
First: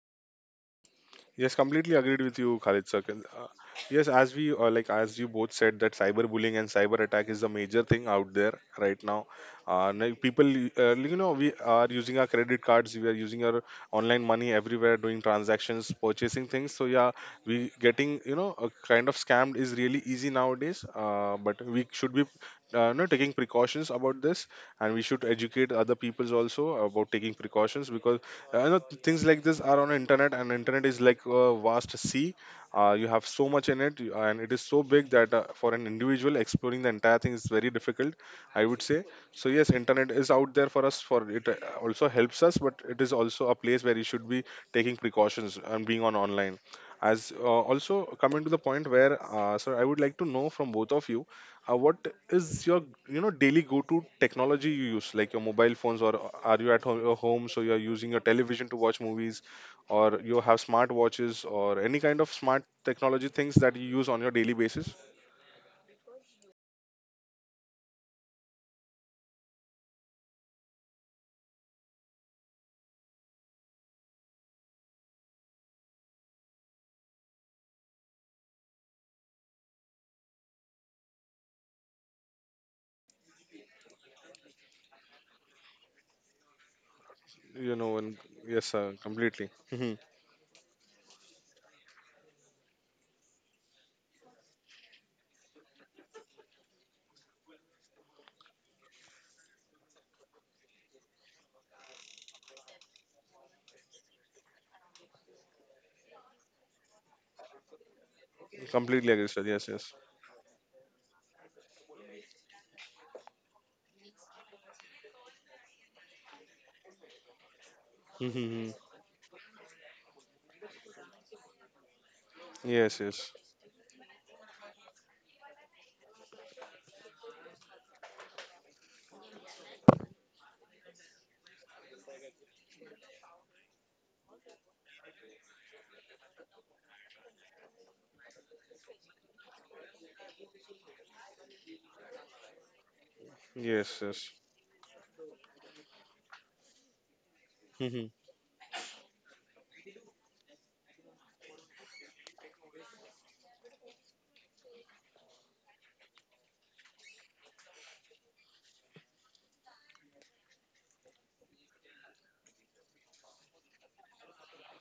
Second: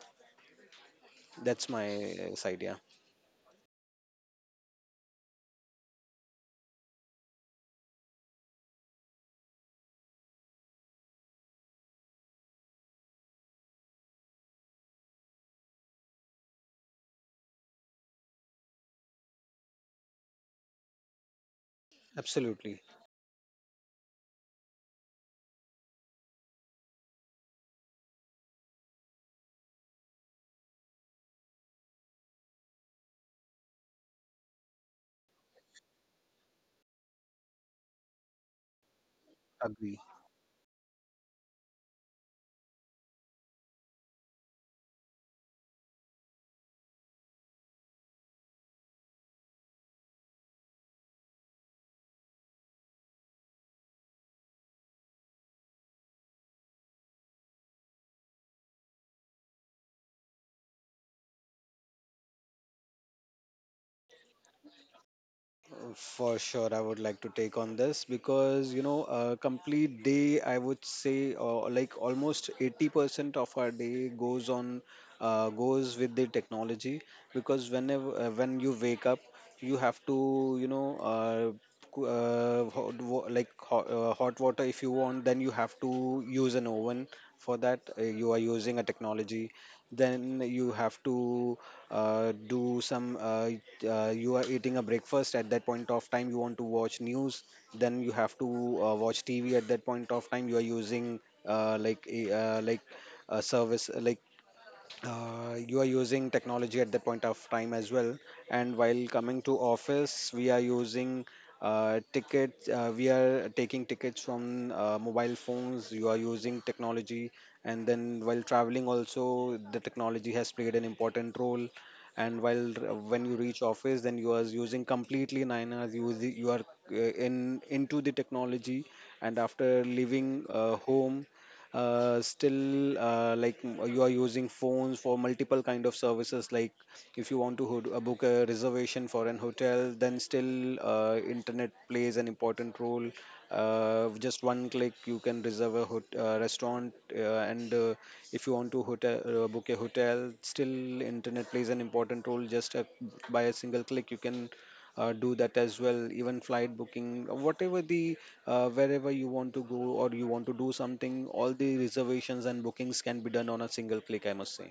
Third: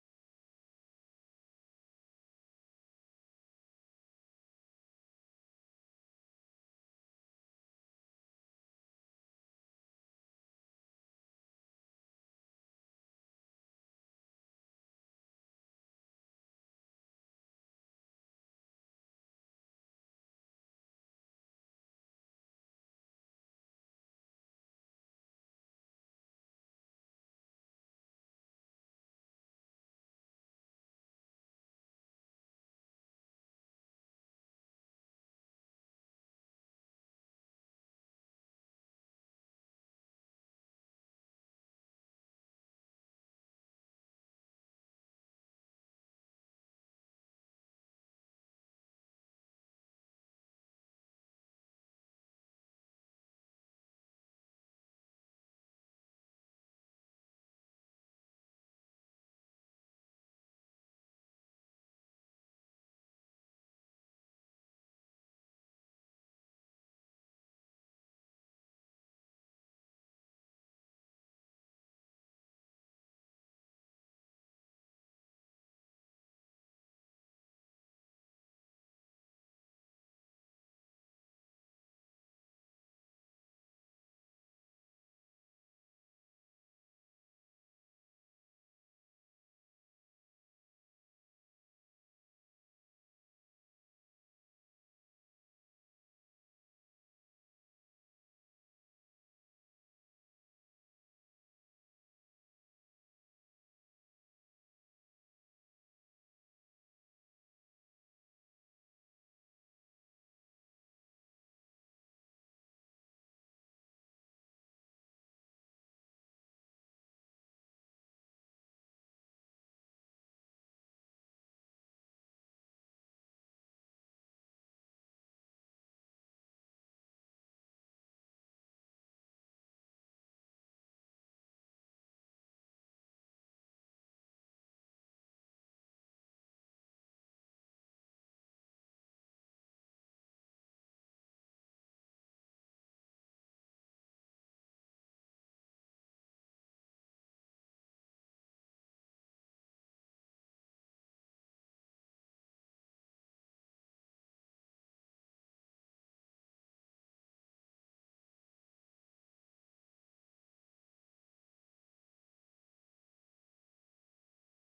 Yes,
That's
completely
my
agreed with you,
side. Yeah,
Khalid Sakil. Yes, as we like, as you both said, that cyberbullying and cyber attack is the major thing out there right now. Now people, you know, we are using our credit cards, we are using our online money everywhere, doing transactions, purchasing things. So yeah, we getting, you know, a kind of scammed is really easy nowadays. But we should be
absolutely
you know, taking precautions about this, and we should educate other peoples also about taking precautions. Because I know things like this are on internet, and internet is like a vast sea. You have so much in it, and it is so big that for an individual exploring the entire thing is very difficult, I would say. So yes,
agree.
internet is out there for us. For it also helps us, but it is also a place where you should be taking precautions and being on online. As also coming to the point where, sir, I would like to know from both of you what is your, you know, daily go to technology you use, like your mobile phones, or are you at home, your home, so you're using your television to watch movies, or you have smart watches or any kind of smart technology things that you use on your daily basis.
For sure, I would like to take on this because, you know, a complete day, I would say, like almost 80% of our day goes with the technology. Because when you wake up, you have to, you know, hot, hot, hot water if you want, then you have to use an oven. For
You
that,
know. And
you are
yes
using
sir,
a
completely.
technology.
Mhm.
Then you have to do some. You are eating a breakfast at that point of time, you want to watch news, then you have to watch TV at that point of time, you are using like a service, like, you are using technology at that point of time as well. And while
Completely agree sir,
coming to
yes, yes.
office, we are using tickets we are taking tickets from mobile phones, you are using technology. And then
Mhm.
while
Mhm.
traveling also, the technology has played an important role. And while
Yes,
when
yes.
you reach office, then you are using completely 9 hours, you are uh, in into the technology. And after leaving home, still, you are using phones for multiple kind of services, like if you want to book a reservation for an hotel, then still internet plays an important role.
Yes,
With
yes.
just one click you can reserve a restaurant, and
Mhm.
if you want to hotel book a hotel, still internet plays an important role. By a single click you can do that as well. Even flight booking, whatever the, wherever you want to go or you want to do something, all the reservations and bookings can be done on a single click, I must say.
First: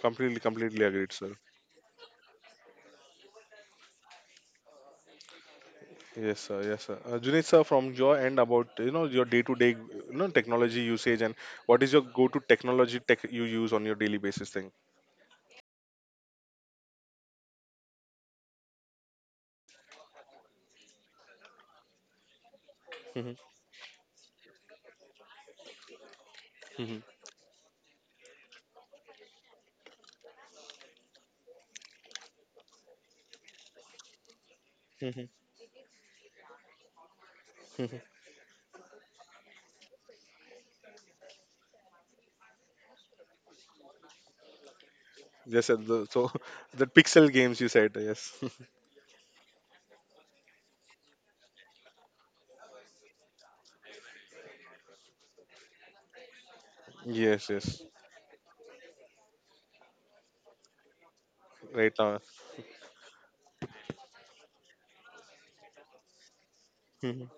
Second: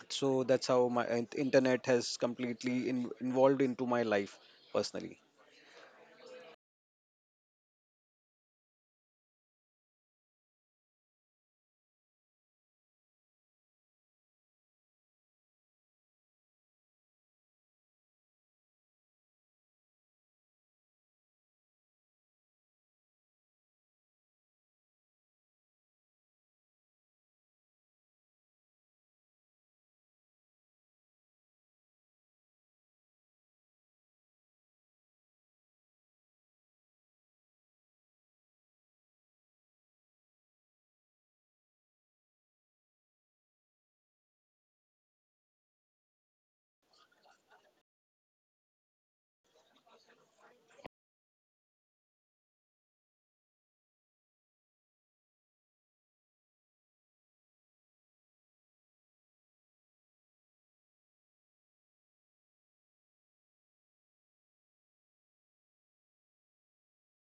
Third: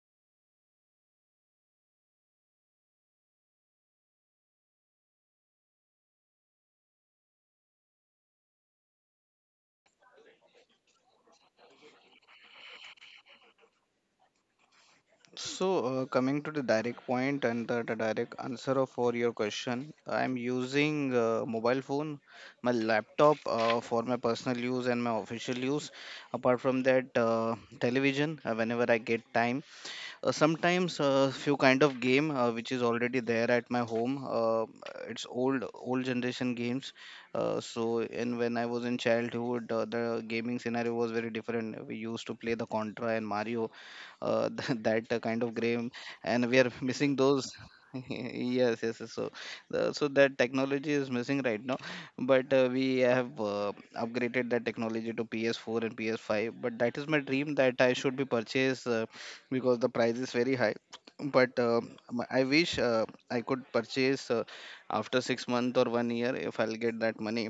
Completely,
So that's
completely
how
agreed
my
sir.
internet has completely involved into my life personally.
Yes, sir. Yes, sir. Junaid, sir, from your end about, you know, your day-to-day, you know, technology usage, and what is your go-to technology tech you use on your daily basis thing?
So, coming to the direct point, and the direct answer for your question, I'm using mobile phone, my laptop,
Mhm.
for my personal use and my official use. Apart from
Mhm.
that, television, whenever I get time, sometimes a few kind of game, which is already there at my home. It's
Mhm.
old generation games. So
Mhm.
in when I was in childhood, the gaming scenario was very different. We used to play the contra and mario, uh, <laughs> that kind of
Yes, sir.
game,
The, so
and we are
<laughs> the
missing
pixel
those.
games you said.
<laughs>
Yes. <laughs>
Yes, yes, yes. So that technology is missing right now. But we have upgraded that technology to PS4 and PS5, but that is my dream,
Yes.
that
Yes.
I should be purchased, because the price is very high. But
Right now.
I wish I could purchase after 6 months or one year if I'll get that
Mhm.
money.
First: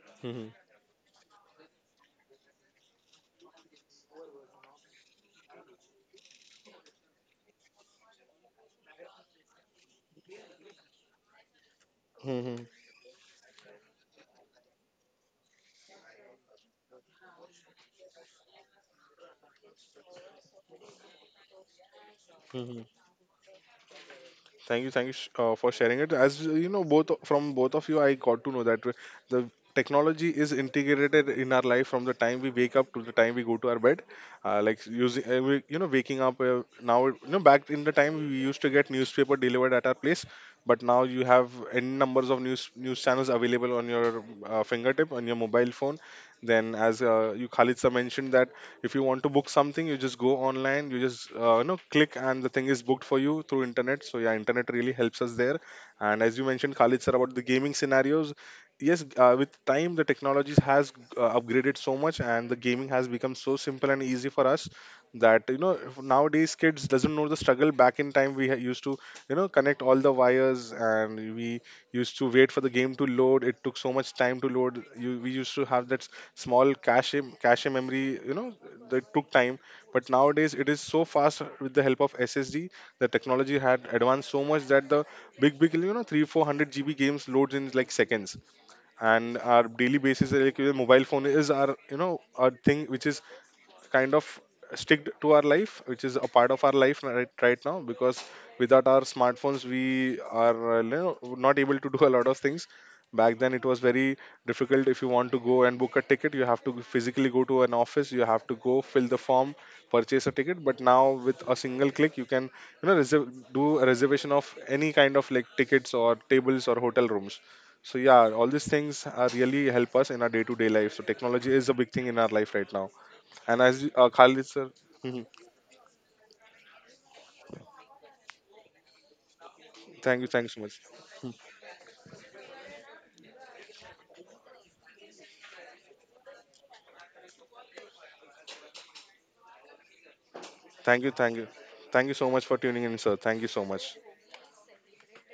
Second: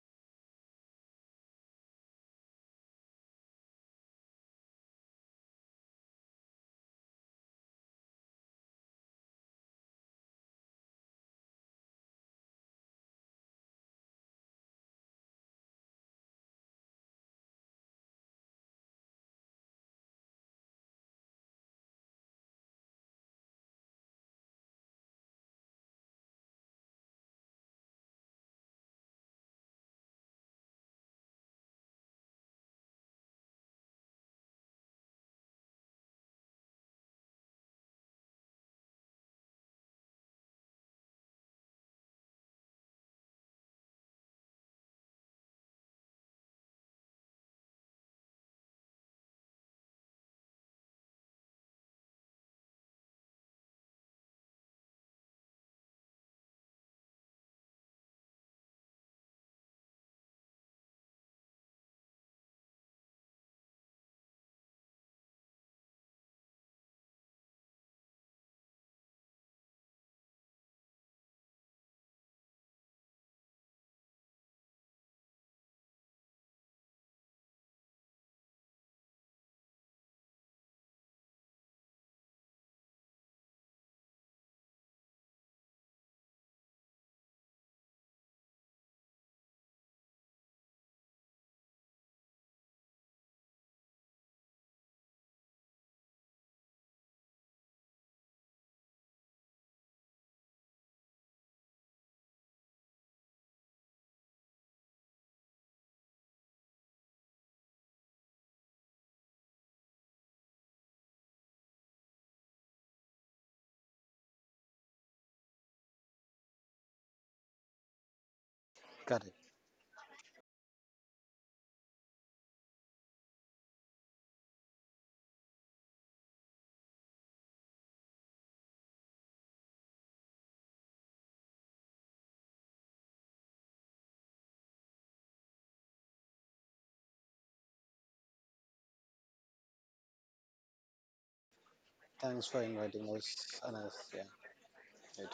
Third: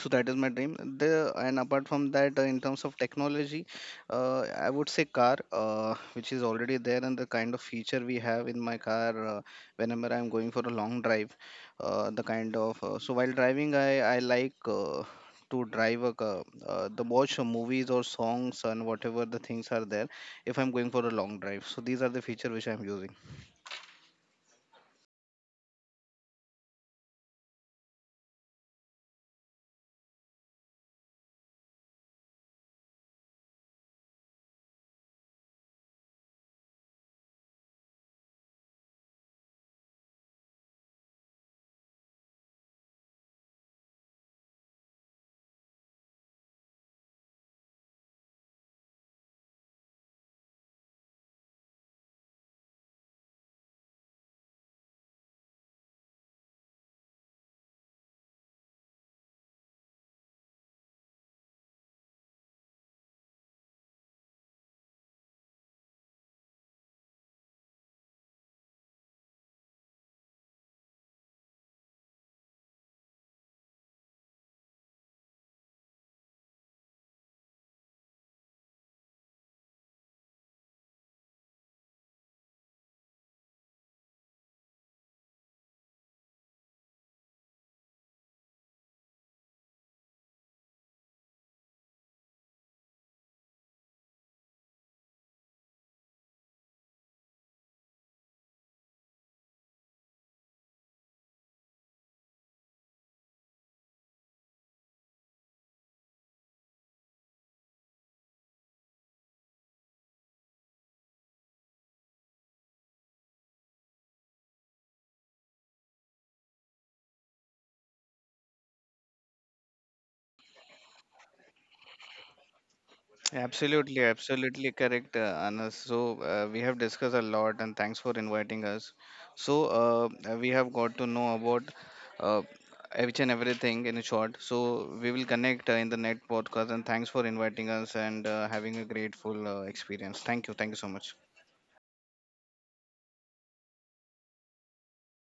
So that is my
Mhm.
dream. The and apart from that, in terms of technology, I would say car, which is already there, and the kind of feature we have in my car, whenever I'm going for a long drive, the kind
Mhm.
of, so while driving I like, to drive a car, the watch movies or songs and whatever the things are there, if I'm going for a long drive. So these are the feature which I'm
Mhm.
using.
Thank you for sharing it. As you know, both from both of you, I got to know that the technology is integrated in our life from the time we wake up to the time we go to our bed. Like using, you know, waking up now. You know, back in the time we used to get newspaper delivered at our place, but now you have n numbers of news channels available on your fingertip on your mobile phone. Then, as you, Khalid sir, mentioned that if you want to book something, you just go online, you just you know, click, and the thing is booked for you through internet. So yeah, internet really helps us there. And as you mentioned, Khalid sir, about the gaming scenarios, yes, with time the technologies has upgraded so much, and the gaming has become so simple and easy for us, that, you know, if nowadays kids doesn't know the struggle. Back in time we used to, you know, connect all the wires, and we used to wait for the game to load. It took so much time to load. You, we used to have that small cache memory, you know, that took time. But nowadays it is so fast with the help of SSD. The technology had advanced so much that the big big, you know, 3 400 GB games loads in like seconds. And our daily basis, like your mobile phone, is our, you know, our thing which is kind of stick to our life, which is a part of our life right, right now. Because without our smartphones we are, you know, not able to do a lot of things. Back then it was very difficult. If you want to go and book a ticket, you have to physically go to an office, you have to go fill the form, purchase a ticket. But now with a single click you can, you know, reserve, do a reservation of any kind of, like, tickets or tables or hotel rooms. So yeah, all these things are
Correct.
really help us in our day to day life. So technology is a big thing in our life right now. And as
Absolutely,
Khalid sir,
absolutely
<laughs>
correct, Anas. So we have discussed a lot, and thanks for inviting us. So
thank you
we
so
have
much.
got to know about uh, each and everything in short. So we will connect in the next podcast, and thanks for inviting us, and having a grateful experience. Thank you so
Thank you,
much.
thank you. Thank you so much
Thanks
for
for
tuning in,
inviting
sir. Thank you
us,
so much.
Anas. Yeah, it